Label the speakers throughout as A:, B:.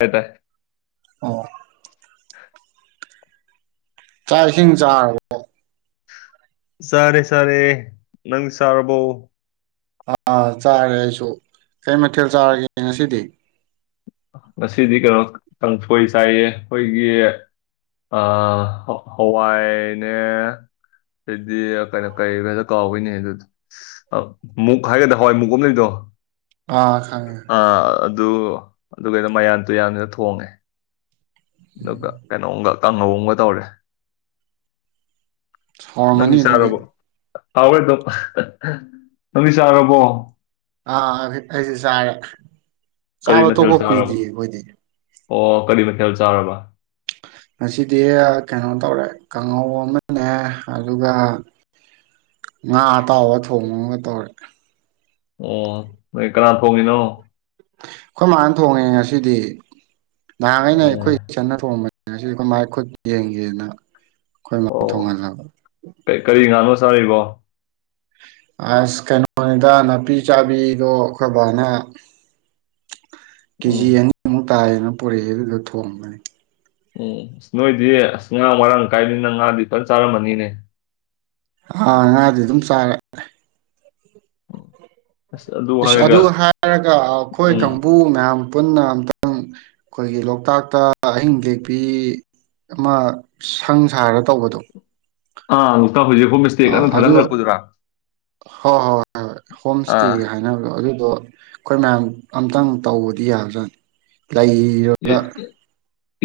A: ꯍꯇ
B: ꯑꯣ ꯆꯥꯛ ꯏꯁꯤꯡ ꯆꯥꯔꯕꯣ
A: ꯁꯥꯔꯦ ꯁꯥꯔꯦ ꯅꯪ ꯁꯥꯔꯕꯣ
B: ꯑꯥ ꯆꯥꯔꯦ ꯑꯩꯁꯨ ꯀꯩ ꯃꯊꯦꯜ ꯆꯥꯔꯒꯦ ꯉꯁꯤꯗꯤ
A: ꯉꯁꯤꯗꯤ ꯀꯩꯅꯣ ꯇꯪꯊꯣꯏ ꯆꯥꯏꯌꯦ ꯑꯩꯈꯣꯏꯒꯤ ꯍꯋꯥꯏꯅꯦ ꯑꯗꯩꯗꯤ ꯀꯩꯅꯣ ꯀꯩꯒꯗ ꯀꯥꯎꯋꯏꯅꯦ ꯑꯗꯨꯗꯤ ꯃꯨꯛ ꯍꯥꯏꯒꯗ꯭ꯔ ꯍꯋꯥꯏ ꯃꯨꯛ ꯑ ꯑꯃꯗꯣꯏꯗꯣ
B: ꯑꯥ ꯈꯥꯡꯉꯦ
A: ꯑꯗꯨ ꯑꯗꯨꯒꯩꯅꯣ ꯃꯌꯥꯟ ꯇꯨꯌꯥꯟꯗꯨꯗ ꯊꯣꯡꯉꯦ
B: ꯎꯝ
A: ꯀꯩꯅꯍꯒ ꯀꯪ ꯑꯍꯣꯡꯕ ꯇꯧꯔꯦ
B: ꯍꯔꯃꯅꯤ ꯑꯗꯨꯗꯤ
A: ꯇꯥꯎꯔꯦꯗꯣ ꯅꯪꯗꯤ ꯆꯥꯔꯕꯣ
B: ꯑꯥ ꯑꯩꯁꯤ ꯆꯥꯔꯦ
A: ꯀꯔꯤ
B: ꯆꯥꯕ
A: ꯃꯊꯦꯜ
B: ꯇꯣꯄ ꯀꯨꯏꯗ꯭ꯦ
A: ꯆꯥꯔꯕ
B: ꯑꯩꯈꯣꯏꯗꯤ
A: ꯑꯣ ꯀꯔꯤ ꯃꯊꯦꯜ ꯆꯥꯎꯔꯕ
B: ꯉꯁꯤꯗꯤ ꯀꯩꯅꯣ ꯇꯧꯔꯦ ꯀꯥꯡꯉꯧ ꯑꯃꯅꯦ ꯑꯗꯨꯒ ꯉꯥ ꯑꯇꯥꯎꯕ ꯊꯣꯡꯕ ꯑꯃꯒ ꯇꯧꯔꯦ
A: ꯑꯣ ꯅꯣꯏ ꯀꯅꯥ ꯊꯣꯡꯉꯤꯅꯣ
B: ꯑꯩꯈꯣꯏ ꯃꯥꯅ ꯊꯣꯡꯉꯦ ꯉꯁꯤꯗꯤ ꯅꯍꯥꯟ ꯑꯩꯅ
A: ꯑꯣ
B: ꯑꯩꯈꯣꯏ ꯆꯟꯅ ꯊꯣꯡꯕꯥꯏ ꯈꯨꯠ ꯌꯦꯡꯉꯤ ꯍꯦꯟꯅ ꯑꯩꯈꯣꯏ ꯃ ꯊꯣꯡꯍꯜꯂꯕ
A: ꯆꯔꯔꯤꯕꯣ
B: ꯑꯁ ꯀꯩꯅꯣꯅꯤꯗ ꯅꯥꯄꯤ ꯆꯥꯕꯤꯗꯣ ꯑꯩꯈꯣꯏ ꯐꯅ ꯀꯦꯖꯤ
A: ꯎꯝ
B: ꯇꯥꯏꯌꯦꯅ ꯄꯨꯔꯤꯩ ꯑꯗꯨꯗ ꯊꯣꯡꯕꯅꯤ
A: ꯎꯝ ꯑ ꯅꯣꯏꯗꯤ ꯑꯁ ꯉꯥ ꯋꯥꯔꯥꯡ ꯀꯥꯏꯅꯤꯅ ꯉꯥꯗꯤꯨꯇꯥꯟ ꯆꯥꯔꯝꯃꯅꯤꯅꯦ
B: ꯑꯥ ꯉꯉꯥꯡꯗꯤ ꯑꯗꯨꯝ ꯆꯔꯦ
A: ꯑꯁ
B: ꯏꯁꯁ
A: ꯍꯥꯏꯔꯒ
B: ꯑꯗꯨ ꯍꯥꯏꯔꯒ ꯑꯩꯈꯣꯏ
A: ꯎꯝ
B: ꯀꯥꯡꯕꯨ ꯃꯌꯥꯝ ꯄꯨꯟꯅ ꯑꯨꯛꯇꯪ ꯑꯩꯈꯣꯏꯒꯤ ꯂꯣꯛꯇꯥꯛꯇ ꯑꯍꯤꯡ ꯇꯦꯛꯄꯤ ꯑꯃ ꯁꯪ ꯁꯥꯔꯒ ꯇꯧꯕꯗꯣ
A: ꯑ
B: ꯑ ꯑꯗꯨ ꯍꯣꯏ ꯍꯣꯏ ꯍꯣꯏ ꯍꯣꯏ ꯍꯣꯝ ꯏꯁꯇꯦ
A: ꯑꯥ
B: ꯍꯥꯏꯅꯕꯗꯣ ꯑꯗꯨꯗꯣ ꯑꯩꯈꯣꯏ ꯃꯌꯥꯝ ꯑꯝꯇꯪ ꯇꯧꯕꯗꯤ ꯌꯥꯕꯖꯥꯠꯅꯤ ꯂꯩꯔꯒ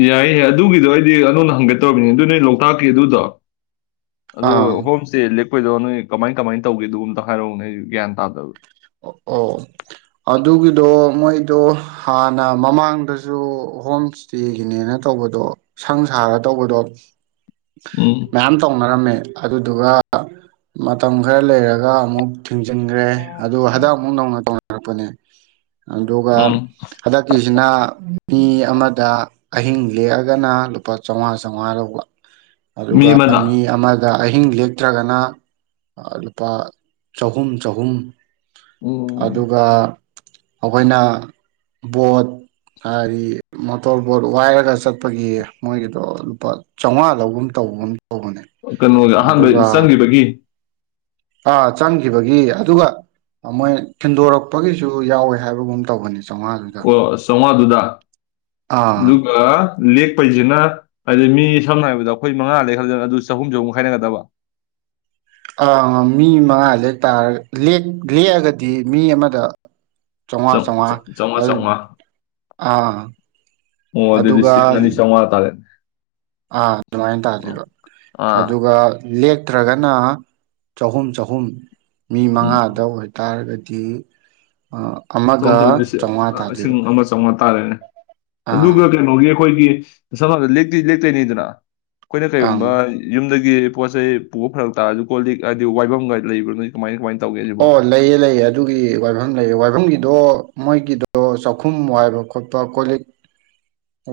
A: ꯌꯥꯏ ꯌꯥꯏ ꯑꯗꯨꯒꯤꯗꯣ ꯑꯩꯗꯤ ꯅꯣꯅ ꯍꯪꯒꯠꯇꯧꯔꯤꯕꯅꯤ ꯑꯗꯨ ꯅ ꯂꯣꯛꯇꯥꯛꯀꯤ ꯑꯗꯨꯗꯣ ꯑꯗꯨꯣ
B: ꯑꯥ
A: ꯍꯣꯝꯁꯦ ꯑꯩꯈꯣꯏꯗꯣ ꯅꯣꯏ ꯀꯃꯥꯏ ꯀꯃꯥꯏ ꯇꯧꯦ ꯑꯗꯨꯒꯗꯨ ꯑꯝꯇ ꯍꯥꯏꯔꯛ ꯅꯣꯏ ꯒ꯭ꯌꯥꯟ ꯇꯥꯕ
B: ꯑꯣ ꯑꯗꯨꯒꯤꯗꯣ ꯃꯣꯏꯗꯣ ꯍꯥꯟꯅ ꯃꯃꯥꯡꯗꯁꯨ ꯍꯣꯝ ꯏꯁꯇꯦꯒꯤꯅꯦꯅ ꯇꯧꯕꯗꯣ ꯁꯪ ꯁꯥꯔ ꯇꯧꯕꯗꯣ
A: ꯎꯝ
B: ꯃꯌꯥꯝ ꯇꯧꯅꯔꯝꯃꯦ ꯑꯗꯨꯗꯨꯒ ꯃꯇꯝ ꯈꯔ ꯂꯩꯔꯒ ꯑꯃꯨꯛ ꯊꯤꯡꯖꯤꯟꯈ꯭ꯔꯦ ꯑ ꯍꯗꯛ ꯑꯃꯨꯛ ꯅꯧꯅ ꯇꯧꯅꯔꯛꯄꯅꯦ ꯑꯗꯨꯒ
A: ꯎꯝ
B: ꯍꯟꯗꯛꯀꯤꯁꯤꯅ ꯃꯤ ꯑꯃꯗ ꯑꯍꯤꯡ ꯂꯦꯛꯑꯒꯅ ꯂꯨꯄꯥ ꯆꯝꯃꯉꯥ ꯆꯥꯝꯃꯉꯥ ꯂꯧꯕ
A: ꯃꯤ
B: ꯑꯗꯨꯒ
A: ꯑꯃꯗ
B: ꯑꯃꯥꯡ ꯑꯗ ꯑꯍꯤꯡ ꯂꯦꯛꯇ꯭ꯔꯒꯅ ꯂꯨꯄꯥ ꯆꯍꯨꯝ ꯆꯍꯨꯝ
A: ꯎꯝ
B: ꯑꯗꯨꯒ ꯑꯩꯈꯣꯏꯅ ꯕꯣꯠ ꯍꯥꯏꯗꯤ ꯃꯣꯇꯣꯔ ꯕꯣꯠ ꯋꯥꯏꯔꯒ ꯆꯠꯄꯒꯤ ꯃꯣꯏꯒꯤꯗꯣ ꯂꯨꯄꯥ ꯆꯥꯝꯃꯉꯥꯗꯒꯨꯝ ꯇꯧꯕ
A: ꯀꯩꯅꯣꯒꯤ ꯑꯍꯥꯟꯕ ꯆꯪꯈꯤꯕꯒꯤ
B: ꯑꯥ ꯆꯪꯈꯤꯕꯒꯤ ꯑꯗꯨꯒ ꯃꯣꯏ ꯊꯈꯤꯤꯟꯗꯣꯔꯛꯄꯒꯤꯁꯨ ꯌꯥꯎꯋꯦ ꯍꯥꯏꯕꯒꯨꯝ ꯇꯧꯕꯅꯤ
A: ꯑꯣ ꯁꯋꯥ ꯑꯗꯨꯗꯨꯗꯥ [inaudible]
B: ꯑꯥ
A: ꯑꯗꯨꯒ ꯂꯦꯛꯄꯩꯁꯤꯅ ꯍꯥꯏꯗꯤ ꯃꯤ ꯁꯝꯅ ꯍꯥꯏꯔꯕꯗ ꯑꯩꯈꯣꯏ ꯃꯉꯥ ꯂꯦꯛꯈ꯭ꯔꯗꯅ ꯑꯗꯨ ꯆꯍꯨꯝ ꯆꯍꯨꯝꯛ ꯈꯥꯏꯅꯒꯗꯕ
B: ꯑꯥ ꯃꯤ ꯃꯉꯥ ꯂꯦꯛ ꯇꯥꯔꯒ ꯂꯦꯛꯑꯒꯗꯤ ꯃꯤ ꯑꯃꯗ
A: ꯆꯧ
B: ꯆꯥꯝꯃꯉꯥ
A: ꯆꯧ ꯆꯧꯉꯥ
B: ꯆꯥꯝꯃꯉꯥ
A: ꯆꯧꯉꯥ
B: ꯑꯥ
A: ꯑꯣ ꯑꯗꯨꯗꯤ
B: ꯑꯗꯨꯒ
A: ꯂꯤꯁꯤꯡ ꯑꯅꯤ ꯆꯧꯉꯥ ꯇꯔꯦ
B: ꯑꯥ ꯑꯗꯨꯃꯥꯏꯅ ꯇꯥꯗꯣꯏꯕ
A: ꯑꯥ
B: ꯑꯗꯨꯒ ꯂꯦꯛꯇ꯭ꯔꯒꯅ ꯆꯍꯨꯝ ꯆꯍꯨꯝ ꯃꯤ ꯃꯉꯥꯗ
A: ꯎꯝ
B: ꯑꯣꯏꯇꯥꯔꯒꯗꯤ ꯇꯤ
A: ꯆꯥꯍꯨꯝ ꯃꯉꯥꯂꯤꯁꯤꯡ ꯑꯃ ꯆꯥꯝꯃꯉꯥ ꯇꯥꯔꯦꯅꯦ
B: ꯑꯥ
A: ꯑꯗꯨꯒ ꯀꯩꯅꯣꯒꯤ ꯑꯩꯈꯣꯏꯒꯤ ꯁꯝꯐꯗ ꯂꯦꯛꯇꯤ ꯂꯦꯛꯇꯣꯏꯅꯤꯗꯅ ꯑꯩꯈꯣꯏꯅ
B: ꯑꯪ
A: ꯀꯩꯒꯨꯝꯕ ꯌꯨꯝꯗꯒꯤ ꯄꯣꯠ ꯆꯩ ꯄꯨꯕ ꯐꯔꯛ ꯇꯥꯔꯁꯨ ꯀꯣꯠꯂꯤꯛ ꯍꯥꯏꯗꯤ ꯋꯥꯏꯐꯝꯒ ꯂꯩꯕ ꯅꯣꯏ ꯀꯃꯥꯏ ꯀꯃꯥꯏꯅ ꯇꯧꯒꯦ ꯁꯤꯕꯣ
B: ꯑꯣ ꯂꯩꯌꯦ ꯂꯩꯌꯦ ꯑꯗꯨꯒꯤ ꯋꯥꯏꯐꯝ ꯂꯩꯑ ꯋꯥꯏꯐꯝꯒꯤ꯫ ꯑꯗꯣ ꯃꯣꯏꯒꯤꯗꯣ ꯆꯥꯛꯈꯨꯝ ꯋꯥꯏꯕ ꯈꯣꯠꯄ ꯀꯣ ꯂꯤꯛ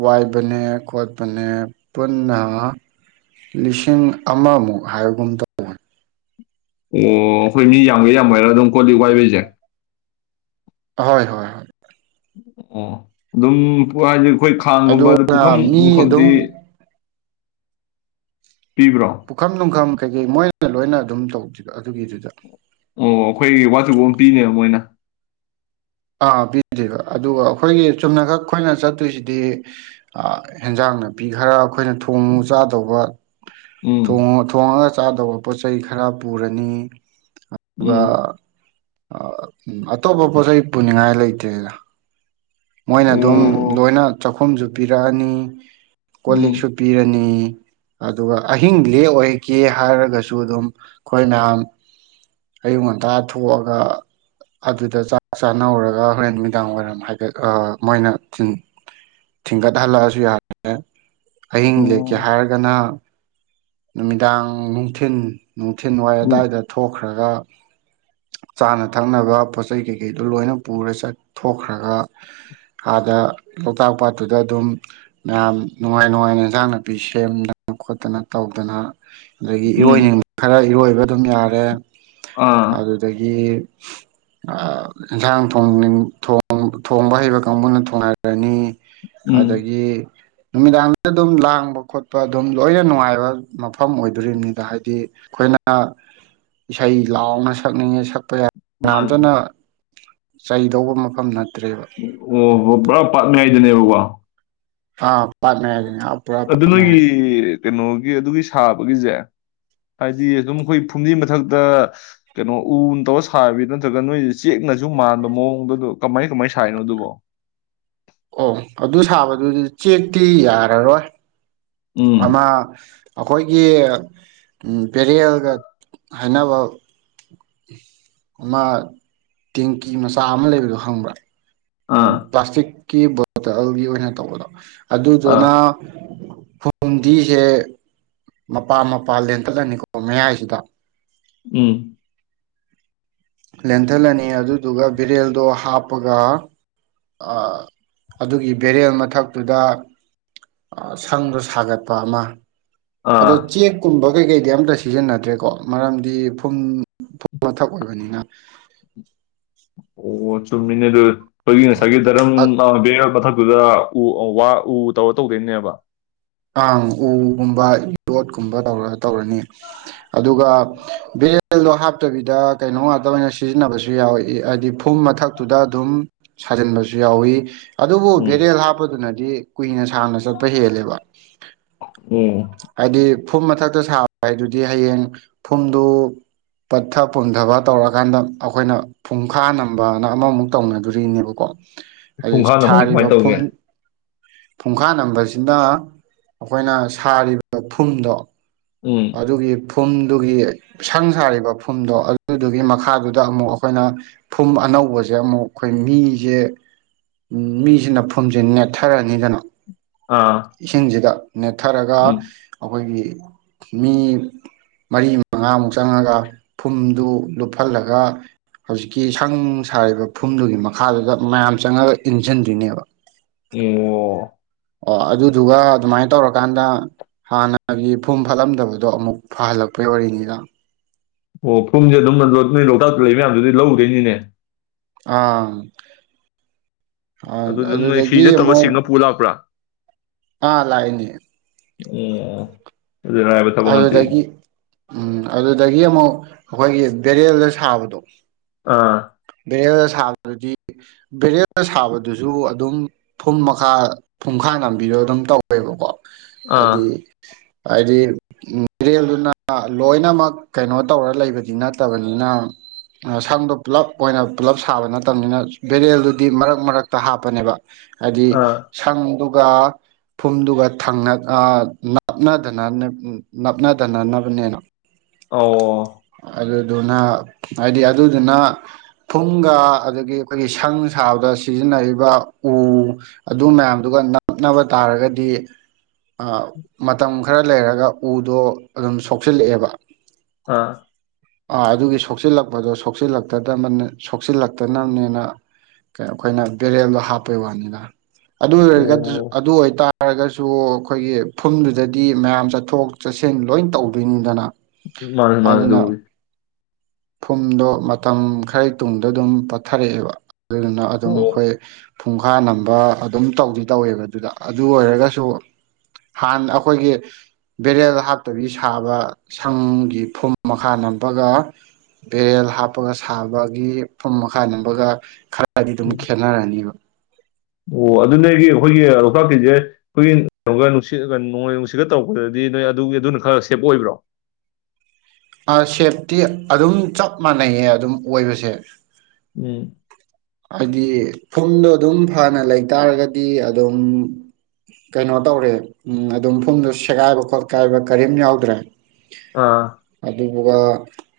B: ꯋꯥꯏꯕꯅꯦ ꯈꯣꯠꯄꯅꯦ ꯄꯨꯟꯅ ꯂꯤꯁꯤꯡ ꯑꯃꯃꯨꯛ ꯍꯥꯏꯕꯒꯨꯝ ꯇꯧꯕꯅꯤ
A: ꯑꯣ ꯑꯩꯈꯣꯏ ꯃꯤ ꯌꯥꯝꯒꯦ ꯌꯥꯝꯃꯣꯏꯔꯥ ꯑꯗꯨꯝ ꯀꯣꯜꯂꯤꯛ ꯋꯥꯏꯕꯩꯁꯦ
B: ꯍꯣꯏ ꯍꯣꯏ ꯍꯣꯏ
A: ꯑꯣ ꯑꯗꯨꯝ ꯋꯥꯏꯕ ꯑꯩꯈꯣꯏ ꯈꯥꯡꯒꯨꯝꯕ ꯑꯗꯨ
B: ꯑꯗꯨꯅ
A: ꯄꯨꯈꯝ
B: ꯃꯤ
A: ꯅꯨꯡꯈꯝꯗꯤ
B: ꯑꯗꯨꯝ ꯄꯨꯈꯝ ꯅꯨꯡꯈꯝ ꯀꯩꯀꯩ ꯃꯣꯏꯅ ꯂꯣꯏꯅ ꯑꯗꯨꯝ ꯇꯧ ꯑꯗꯨꯒꯤꯗꯨꯗ
A: ꯑꯣ ꯑꯩꯈꯣꯏ ꯋꯥꯆꯕ ꯑꯃ ꯄꯤꯅꯦꯕ ꯃꯣꯏꯅ
B: ꯑꯥꯄꯤꯗ꯭ꯦꯕ ꯑꯗꯨꯒ ꯑꯩꯈꯣꯏꯒꯤ ꯆꯨꯝꯅꯈꯛ ꯑꯩꯈꯣꯏꯅ ꯆꯠꯇꯣꯏꯁꯤꯗꯤ ꯑꯦꯟꯖꯥꯡ ꯅꯥꯄꯤ ꯈꯔ ꯑꯩꯈꯣꯏꯅ ꯊꯣꯡꯉꯨ ꯆꯥꯗꯧꯕ ꯊꯣꯡ
A: ꯎꯝ
B: ꯊꯣꯡꯉꯒ ꯆꯥꯗꯕ ꯄꯣꯠꯆꯩ ꯈꯔ ꯄꯨꯔꯅꯤ ꯑꯗꯨꯒ
A: ꯎꯝ
B: ꯑꯇꯣꯞꯄ ꯄꯣꯠꯆꯩ ꯄꯨꯅꯤꯡꯉꯥꯏ ꯂꯩꯇꯦꯗ ꯃꯣꯏꯅ ꯑꯗꯨꯝ
A: ꯑꯣ
B: ꯂꯣꯏꯅ ꯆꯥꯛꯈꯨꯝꯁꯨ ꯄꯤꯔꯛꯑꯅꯤ ꯀꯣꯜ ꯂꯤꯛꯁꯨ
A: ꯎꯝ
B: ꯄꯤꯔꯅꯤ ꯑꯗꯨꯒ ꯑꯍꯤꯡ ꯂꯦꯛ ꯑꯣꯏꯒꯦ ꯍꯥꯏꯔꯒꯁꯨ ꯑꯗꯨꯝ ꯑꯩꯈꯣꯏ ꯃꯌꯥꯝ ꯑꯌꯨꯛ ꯉꯟꯇꯥ ꯊꯣꯛꯑꯒ ꯑꯗꯨꯗ ꯆꯥꯛ ꯆꯥꯅꯧꯔꯒ ꯍꯣꯔꯦꯟ ꯅꯨꯃꯤꯗꯥꯡ ꯋꯥꯏꯔꯝ ꯍꯥꯏꯒꯠ ꯑꯥ ꯃꯣꯏꯅ ꯊꯤꯡꯒꯠꯍꯜꯂꯛꯑꯁꯨ ꯌꯥꯔꯦ ꯑꯍꯤꯡ ꯂꯦꯛꯀꯦ
A: ꯑꯣ
B: ꯍꯥꯏꯔꯒꯅ ꯅꯨꯃꯤꯗꯥꯡ ꯅꯨꯡꯊꯤꯟ ꯅꯨꯡꯊꯤꯜꯋꯥꯏ
A: ꯎꯝ
B: ꯑꯗꯥꯋꯥꯏꯗ ꯊꯣꯛꯈ꯭ꯔꯦ ꯈ꯭ꯔꯒ ꯆꯥꯅ ꯊꯛꯅꯕ ꯄꯣꯠ ꯆꯩ ꯀꯩꯀꯩꯗꯨ ꯂꯣꯏꯅ ꯄꯨꯔ ꯆꯠꯊꯣꯛꯈ꯭ꯔꯒ ꯑꯥꯗ ꯂꯣꯛꯇꯥꯛ ꯄꯥꯠꯇꯨꯗ ꯑꯗꯨꯝ ꯃꯌꯥꯝ ꯅꯨꯡꯉꯥꯏ ꯅꯨꯡꯉꯥꯏꯅ ꯏꯟꯁꯥꯡ ꯅꯥꯄꯤ ꯁꯦꯝꯗꯅ ꯈꯣꯠꯇꯅ ꯇꯧꯗꯅ ꯑꯗꯒꯤ
A: ꯎꯝ
B: ꯏꯔꯣꯏꯅꯤꯡꯕ ꯈꯔ ꯏꯔꯣꯏ ꯑꯗꯨꯝ ꯌꯥꯔꯦ
A: ꯑꯥ
B: ꯑꯗꯨꯗꯒꯤ ꯏꯟꯁꯥꯡ ꯊ ꯊꯣꯡꯕ ꯍꯩꯕ ꯀꯥꯡꯕꯨꯅ ꯊꯣꯡꯅꯔꯅꯤ
A: ꯎꯝ
B: ꯑꯗꯨꯗꯒꯤ ꯅꯨꯃꯤꯗꯥꯡꯗ ꯑꯗꯨꯝ ꯂꯥꯡꯕ ꯈꯣꯠꯄ ꯑꯗꯨꯝ ꯂꯣꯏꯅ ꯅꯨꯡꯉꯥꯏꯕ ꯑꯣꯏꯣ ꯍꯥꯏ ꯑꯩ ꯏꯁꯩ ꯂꯥꯎ ꯁꯛ ꯌꯥ
A: ꯃꯥꯅꯦ
B: ꯌꯥꯝꯝꯁꯨꯅ ꯆꯩꯗꯧꯕ ꯃꯐꯝ ꯅ
A: ꯑꯣ ꯍꯣ ꯄꯨꯔꯥ ꯄꯥꯥꯛꯅꯉꯏꯗꯅꯦꯕꯀ [inaudible]
B: ꯑ ꯄꯃꯦꯦ ꯄꯨꯔꯥ ꯄꯅꯦ
A: ꯅꯣꯏꯒꯤ ꯀꯩꯅꯣꯒꯤ ꯑꯗꯨꯒꯤ ꯁꯥꯕꯒꯤꯁꯦ ꯍꯥꯏꯗꯤ ꯑꯗꯨꯝ ꯑꯩꯈꯣꯏ ꯐꯨꯝꯗꯤ ꯃꯊꯛꯇ ꯀꯩꯅꯣ ꯎ ꯇꯧꯔ ꯁꯥꯕꯤ ꯅꯠꯇ꯭ꯔꯒ ꯅꯣꯏꯁꯦ ꯆꯦꯛꯅꯁꯨ ꯃꯥꯟꯕ ꯃꯑꯣꯡꯗꯗꯣ ꯀꯃꯥꯏ ꯀꯃꯥꯏꯅ ꯁꯥꯏꯔꯤꯅꯣ ꯑꯗꯨꯕꯣ
B: ꯑꯣ ꯑꯗꯨ ꯁꯥꯕꯗꯨ ꯆꯦꯛꯇꯤ ꯌꯥꯔꯔꯣꯏ ꯑꯃꯃ
A: ꯎꯝ
B: ꯑꯩꯈꯣꯏꯒꯤ ꯄꯦꯔꯦꯜꯒ ꯍꯥꯏꯅꯕ ꯑꯃ ꯇꯦꯡꯀꯤ ꯃꯆꯥ ꯑꯃ ꯂꯩꯕꯗꯣ ꯍꯪꯕ꯭ꯔꯥ ꯎ
A: ꯑꯥ
B: ꯄ꯭ꯂꯥꯁꯇꯛ ꯀꯤ ꯕꯇꯜꯒꯤ ꯑꯣꯏꯅ ꯇꯧꯕꯗꯣ ꯑꯗꯨꯗꯨꯣꯅ
A: ꯑꯥ
B: ꯐꯨꯝꯗꯤꯁꯦ ꯃꯄꯥꯥꯟ ꯃꯄꯥꯥꯟ ꯂꯦꯟꯊꯠꯂꯅꯤꯀꯣ ꯃꯌꯥꯏꯁꯤꯗ
A: ꯎꯝ
B: ꯂꯦꯟꯊꯜꯂꯅꯤ ꯑꯗꯨꯗꯨꯒ ꯕꯦꯔꯦꯜꯗꯣ ꯍꯥꯞꯄꯒ ꯑꯗꯨꯒꯤ ꯕꯦꯔꯦꯜ ꯃꯊꯛꯇꯨꯗ ꯁꯪꯗꯣ ꯁꯥꯒꯠꯄ ꯑꯃ ꯑꯗꯨꯣ
A: ꯑꯥ
B: ꯆꯦꯦꯛ ꯀꯨꯨꯝꯚ ꯀꯩ ꯀꯩꯗꯤ ꯑꯝꯇ ꯁꯤꯖꯤꯟꯅꯗ꯭ꯔꯦꯀꯣ ꯃꯔꯝꯗꯤ ꯐꯨꯝ ꯐꯨꯝ ꯃꯊꯛ ꯑꯣꯏꯕꯅꯤꯅ
A: ꯑꯣ ꯆꯨꯝꯃꯤꯅꯦ ꯑꯗꯨ ꯑꯩꯈꯣꯏꯒꯤ ꯉꯁꯥꯏꯒꯤ ꯙꯔꯃ ꯃꯊ ꯑꯗꯨꯗ ꯎ ꯋꯥ ꯎ ꯇꯧꯔ ꯇꯧꯗꯣꯏꯅꯦꯕ
B: ꯑꯪ ꯎꯒꯨꯝꯕ ꯌꯣꯠꯀꯨꯝꯕ ꯇꯧꯔ ꯇꯧꯔꯅꯤ ꯑꯗꯨꯒ ꯕꯦꯜꯗꯣ ꯍꯥꯞꯇꯕꯤꯗ ꯀꯩꯅꯣ ꯉꯥꯛꯇ ꯑꯣꯏꯅ ꯁꯤꯖꯤꯟꯅꯕꯁꯨ ꯌꯥꯎꯏ ꯍꯥꯏꯕꯗꯤ ꯐꯨꯝ ꯃꯊꯛꯇꯨꯗ ꯑꯗꯨꯝ ꯁꯥꯖꯤꯟꯕꯁꯨ ꯌꯥꯎꯏꯤ ꯑꯗꯨꯕꯨ
A: ꯎꯝ
B: ꯕꯦꯔꯦꯜ ꯍꯥꯞꯄꯗꯨꯅꯗꯤ ꯗꯤ ꯀꯨꯏꯅ ꯁꯥꯡꯅ ꯆꯠꯄ ꯍꯦꯜꯂꯦꯕ ꯑꯩꯗ
A: ꯑꯣ
B: ꯐꯨꯝ ꯃꯊꯛꯇ ꯁꯥꯕ ꯍꯥꯏꯗꯨꯗꯤ ꯍꯌꯦꯡ ꯐꯨꯝꯗꯨ ꯄꯠꯊ ꯄꯨꯝꯊꯕ ꯇꯧꯔꯀꯥꯟꯗ ꯑꯩꯈꯣꯏꯅ ꯐꯨꯡꯈꯥ ꯅꯝꯕꯅ ꯑꯃꯃꯨꯛ ꯇꯧꯅꯗꯣꯔꯤꯅꯦꯕꯀꯣ
A: ꯈꯨꯡꯈꯥꯡꯗ ꯃꯥꯏ ꯀꯃꯥꯏꯅ ꯇꯧꯒꯦ
B: ꯐꯨꯡꯈꯥ ꯅꯝꯕꯁꯤꯅ ꯑꯩꯈꯣꯏꯅ ꯁꯥꯔꯤꯕ ꯐꯨꯝꯗꯣ
A: ꯎꯝ
B: ꯑꯗꯒꯤ ꯐꯨꯝꯗꯨꯒꯤ ꯁꯪ ꯁꯥꯔꯤꯕ ꯐꯨꯝꯗꯣ ꯑꯗꯨꯗꯨꯒꯤ ꯃꯈꯥꯗꯨꯗ ꯑꯃꯨꯛ ꯑꯩꯈꯣꯏꯅ ꯐꯨꯝ ꯑꯅꯧꯕꯁꯦ ꯑꯃꯨꯛ ꯑꯩꯈꯣꯏ ꯃꯤꯁꯦ ꯃꯤꯁꯤꯅ ꯐꯨꯝꯁꯦ ꯅꯦꯠꯊꯔꯅꯤꯗꯅ
A: ꯑꯥ
B: ꯏꯁꯤꯡꯁꯤꯗ ꯅꯦꯠꯊꯔꯒ
A: ꯎꯝ
B: ꯑꯩꯈꯣꯏꯒꯤ ꯃꯤ ꯃꯔꯤ ꯃꯉꯥꯃꯨꯛ ꯆꯪꯉꯒ ꯐꯨꯝꯗꯨ ꯂꯨꯞꯍꯜꯂꯒ ꯍꯧꯖꯤꯛꯀꯤ ꯁꯪ ꯁꯥꯔꯤꯕ ꯐꯨꯝꯗꯨꯒꯤ ꯃꯈꯥꯗꯨꯗ ꯃꯌꯥꯝ ꯆꯪꯉꯒ ꯏꯟꯁꯤꯟꯗꯣꯏꯅꯦꯕ
A: ꯑꯣ
B: ꯑꯣ ꯑꯗꯨꯗꯨꯒ ꯑꯗꯨꯃꯥꯏꯅ ꯇꯧꯔꯀꯥꯟꯗ ꯍꯥꯟꯅꯒꯤ ꯐꯨꯝ ꯐꯠꯂꯝꯗꯕꯗꯣ ꯑꯃꯨꯛ ꯐꯍꯜꯂꯛꯄꯩ ꯑꯣꯏꯔꯤꯅꯤꯗ
A: ꯑꯣ ꯐꯨꯝꯁꯦ ꯑꯗꯨꯝ ꯅꯣꯏ ꯂꯣꯛꯇꯥꯛꯇ ꯂꯩꯕ ꯃꯌꯥꯝꯗꯨꯗꯤ ꯂꯧꯗꯣꯏꯅꯤꯅꯦ
B: ꯑꯥ
A: ꯑꯗꯨ ꯑꯗꯨꯝ
B: ꯑꯗꯨꯗꯒꯤ
A: ꯍꯤꯗꯠꯇꯕ
B: ꯑꯃꯨꯛ
A: ꯁꯤꯡꯅ ꯄꯨ ꯂꯥꯛꯄ꯭ꯔꯥ
B: ꯑꯥ ꯂꯥꯏꯅꯤ
A: ꯑꯦ ꯑ ꯑꯗꯨ ꯥꯏꯕꯠꯇꯕ ꯉꯟꯇꯦꯅꯤ
B: ꯑꯗꯨꯗꯒꯤ ꯎꯝ ꯑꯗꯨꯗꯒꯤ ꯑꯃꯨꯛ ꯑꯩꯈꯣꯏꯒꯤ ꯕꯦꯔꯦꯜꯗ ꯁꯥꯕꯗꯣ
A: ꯑꯥ
B: ꯕꯦꯔꯦꯜꯗ ꯁꯥꯕꯗꯨꯗꯤ ꯕꯦꯔꯦꯜꯗ ꯁꯥꯕꯗꯨꯁꯨ ꯑꯗꯨꯝ ꯐꯨꯝ ꯃꯈꯥ ꯐꯨꯡꯈꯥꯏ ꯅꯥꯝꯕꯤꯔꯒ ꯑꯗꯨꯝ ꯇꯧꯋꯦꯕꯀꯣ
A: ꯑꯥ
B: ꯍꯥꯏꯗꯤ ꯍꯥꯏꯗꯤ ꯕꯦꯔꯦꯜꯗꯨꯅ ꯂꯣꯏꯅꯃꯛ ꯀꯩꯅꯣ ꯇꯧꯔ ꯂꯩꯕꯗꯤ ꯅꯠꯇꯕꯅꯤꯅ ꯁꯪꯗꯣ ꯄꯨꯜꯂꯞ ꯑꯣꯏꯅ ꯄꯨꯜꯂꯞ ꯁꯥꯕ ꯅꯠꯇꯕꯅꯤꯅ ꯕꯦꯔꯦꯜꯗꯨꯗꯤ ꯃꯔꯛ ꯃꯔꯛꯇ ꯍꯥꯞꯄꯅꯦꯕ ꯍꯥꯏꯗꯤ
A: ꯑꯥ
B: ꯁꯥꯡꯗ ꯐꯨꯝꯗꯨꯒ ꯅꯞꯅꯗꯅ ꯅꯞꯅꯗꯅꯅꯕꯅꯦꯅ
A: ꯑ
B: ꯑꯗꯨꯗꯨꯅ ꯍꯥꯏꯗꯤ ꯑꯗꯨꯗꯨꯅ ꯐꯨꯝꯒ ꯑꯗꯒꯤ ꯑꯩꯈꯣꯏꯒꯤ ꯁꯪ ꯁꯥꯕꯗ ꯁꯤꯖꯤꯟꯅꯔꯤꯕ ꯎ ꯑꯗꯨ ꯃꯌꯥꯝꯗꯨꯒ ꯅꯞꯅꯕ ꯇꯥꯔꯒꯗꯤ ꯃꯇꯝ ꯈꯔ ꯂꯩꯔꯒ ꯎꯗꯣ ꯑꯗꯨꯝ ꯁꯣꯛꯆꯤꯜꯂꯛꯑꯦꯕ
A: ꯑꯥ
B: ꯑꯥ ꯑꯗꯨꯒꯤ ꯁꯣꯛꯆꯤꯜꯂꯛꯄꯗꯣ ꯁꯣꯛꯆꯤꯜꯂꯛꯇꯕ ꯁꯣꯛꯆꯤꯜꯂꯛꯇꯅꯕꯅꯤꯅꯣ ꯑꯩꯈꯣꯏꯅ ꯕꯦꯔꯦꯜꯗꯣ ꯍꯥꯞꯄꯩ ꯋꯥꯅꯤꯅ ꯑꯗꯨ ꯑꯣꯏꯔꯒ
A: ꯑꯣ
B: ꯑꯗꯨ ꯑꯣꯏ ꯍꯥꯏ ꯇꯥꯔꯒꯁꯨ ꯑꯩꯈꯣꯏꯒꯤ ꯐꯨꯝꯗꯨꯗꯗꯤ ꯃꯌꯥꯝ ꯆꯠꯊꯣꯛ ꯆꯠꯁꯦꯡ ꯂꯣꯏ ꯇꯧꯗꯣꯏꯅꯤꯗꯅ
A: ꯃꯥ ꯃꯥꯗ
B: ꯑꯗꯨꯅ ꯐꯨꯝꯗꯣ ꯃꯇꯝ ꯈꯔꯒꯤ ꯇꯨꯡꯗ ꯑꯗꯨꯝ ꯄꯠꯊꯔꯛꯑꯦꯕ ꯑꯗꯨꯗꯨꯅ ꯑꯗꯨꯝ
A: ꯑꯣ
B: ꯑꯩꯈꯣꯏ ꯐꯨꯡꯈꯥ ꯅꯝꯕ ꯑꯗꯨꯝ ꯇꯧꯗꯤ ꯇꯧꯋꯦꯕ ꯑꯗꯨꯗ ꯑꯗꯨ ꯑꯣꯏꯔꯒꯁꯨ ꯍꯥꯟꯅ ꯑꯩꯈꯣꯏꯒꯤ ꯕꯦꯔꯦꯜ ꯍꯥꯞꯇꯕꯤ ꯁꯥꯕ ꯁꯪꯒꯤ ꯐꯨꯝ ꯃꯈꯥ ꯅꯝꯝꯕꯒ ꯕꯦꯔꯦꯜ ꯍꯥꯞꯄꯒ ꯁꯥꯕꯒꯤ ꯐꯨꯝ ꯃꯈꯥ ꯅꯕꯒ ꯈ ꯗꯤ ꯑꯗꯨꯝ ꯈꯦꯠꯅꯔꯅꯤꯕ
A: ꯑꯣ ꯑꯗꯨ ꯅꯣꯏꯒꯤ ꯑꯩꯈꯣꯏꯒꯤ ꯂꯣꯛꯇꯥꯛꯀꯤꯁꯦ ꯑꯩꯈꯣꯏꯒꯤ ꯀꯩꯅꯣꯒ ꯅꯨꯡꯁꯤꯠ ꯅꯣꯡꯂꯩ ꯅꯨꯡꯁꯤꯠꯒ ꯇꯧꯔꯛꯄꯗꯗꯤ ꯅꯣꯏ ꯑꯗꯨꯒꯤ ꯑꯗꯨꯅ ꯈꯔ ꯁꯦꯞ ꯑꯣꯏꯕ꯭ꯔꯣ
B: ꯁꯦꯞꯇꯤ ꯑꯗꯨꯝ ꯆꯞ ꯃꯥꯟꯅꯩꯌꯦ ꯑꯗꯨꯝ ꯑꯣꯏꯕꯁꯦ
A: ꯎꯝ
B: ꯍꯥꯏꯗꯤ ꯐꯨꯝꯗꯣ ꯑꯗꯨꯝ ꯐꯅ ꯂꯩꯇꯥꯥꯔꯒꯗꯤ ꯑꯗꯨꯝ ꯀꯩꯅꯣ ꯇꯧꯔꯦ ꯑꯗꯨꯝ ꯐꯨꯝꯗꯣ ꯁꯦꯒꯥꯏꯕ ꯈꯣꯠꯀꯥꯏꯕ ꯀꯔꯤꯝ ꯌꯥꯎꯗ꯭ꯔꯦ
A: ꯑꯥ
B: ꯑꯗꯨꯒ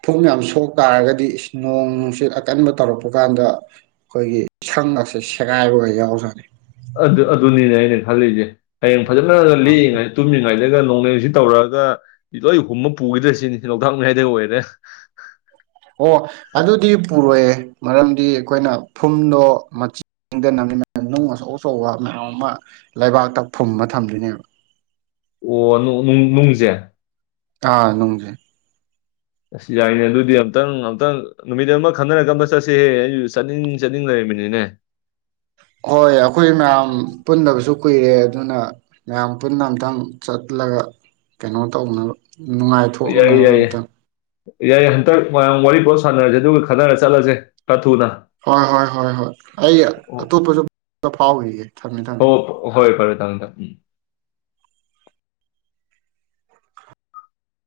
B: ꯊꯨꯝ ꯌꯥꯝ ꯁꯣꯛ ꯇꯥꯔꯒꯗꯤ ꯅꯣꯡ ꯅꯨꯡꯁꯤꯠ ꯑꯀꯟꯕ ꯇꯧꯔꯛꯄ ꯀꯥꯟꯗ ꯑꯩꯈꯣꯏꯒꯤ ꯁꯪ ꯑꯁꯦ ꯁꯦꯒꯥꯏꯕꯒ ꯌꯥꯎꯖꯅꯤ
A: ꯑꯗꯨ ꯑꯗꯨꯅꯤꯅꯦ ꯑꯩꯅ ꯈꯜꯂꯤꯁꯦ ꯍꯌꯦꯡ ꯐꯖꯅ ꯂꯤꯛꯏꯉꯩꯗ ꯇꯨꯝꯃꯤꯉꯩꯗ ꯅꯣꯡꯂꯩꯁꯤ ꯇꯧꯔꯑꯒ ꯂꯣꯏ ꯍꯨꯝꯃ ꯄꯨꯈꯤꯗ꯭ꯔꯦ ꯁꯤꯅꯤ ꯂꯣꯛꯇꯥꯛ ꯃꯌꯥꯏꯗ ꯑꯣꯏꯔꯦ
B: ꯑꯣ ꯑꯗꯨꯗꯤ ꯄꯨꯔꯣꯏꯌꯦꯦ ꯃꯔꯝꯗꯤ ꯑꯩꯈꯣꯏꯅ ꯐꯨꯝꯗꯣ ꯃꯆꯤꯟꯗ ꯅ ꯅꯨꯡ ꯑꯆꯧ ꯑꯆꯧꯕ ꯃꯌꯥꯝ ꯑꯃ ꯂꯩꯕꯥꯛꯇ ꯐꯨꯝꯕ ꯊꯝꯗꯣꯏꯅꯦꯕ
A: ꯑꯣ ꯅꯨꯡꯁꯦ
B: ꯑꯥ ꯅꯨꯡꯖꯦ
A: ꯑꯁ ꯌꯥꯏꯅꯦ ꯑꯗꯨꯗꯤ ꯑꯝꯛꯇꯪ ꯑꯝꯇꯪ ꯅꯨꯃꯤꯠ ꯑꯃ ꯈꯟꯅꯔꯀ ꯑꯃ ꯆꯠꯁꯦꯍꯦ ꯑꯩꯁꯨ ꯆꯠꯅꯤꯡ ꯆꯠꯅꯤꯡ ꯂꯩꯔꯝꯃꯤꯅꯤꯅꯦ
B: ꯍꯣꯏ ꯑꯩꯈꯣꯏ ꯃꯌꯥꯝ ꯄꯨꯟꯗꯕꯁꯨ ꯀꯨꯏꯔꯦ ꯑꯗꯨꯅ ꯃꯌꯥꯝ ꯄꯨꯟꯅ ꯑꯝꯛꯇꯪ ꯆꯠꯂꯒ ꯀꯩꯅꯣ ꯇꯧꯅꯕ ꯅꯨꯡꯉꯥꯏꯊꯣꯛꯅꯕ ꯑꯝꯇꯪ
A: ꯌꯥꯏ ꯍꯟꯇꯛ ꯃꯌꯥꯝ ꯋꯥꯔꯤ ꯄꯣꯠ ꯁꯥꯟꯅꯔꯁꯦ ꯑꯗꯨꯒ ꯈꯠꯟꯅꯔ ꯆꯠꯂꯁꯦ ꯈꯔ ꯊꯨꯅ
B: ꯍꯣꯏ ꯍꯣꯏ ꯍꯣꯏ ꯍꯣꯏ ꯑꯩ
A: ꯑꯣ
B: ꯑꯇꯣꯞꯄꯁꯨ ꯐꯥꯎꯔꯤꯒꯦ ꯊꯝꯃꯦ ꯊꯝꯃꯦ
A: [unintelligible]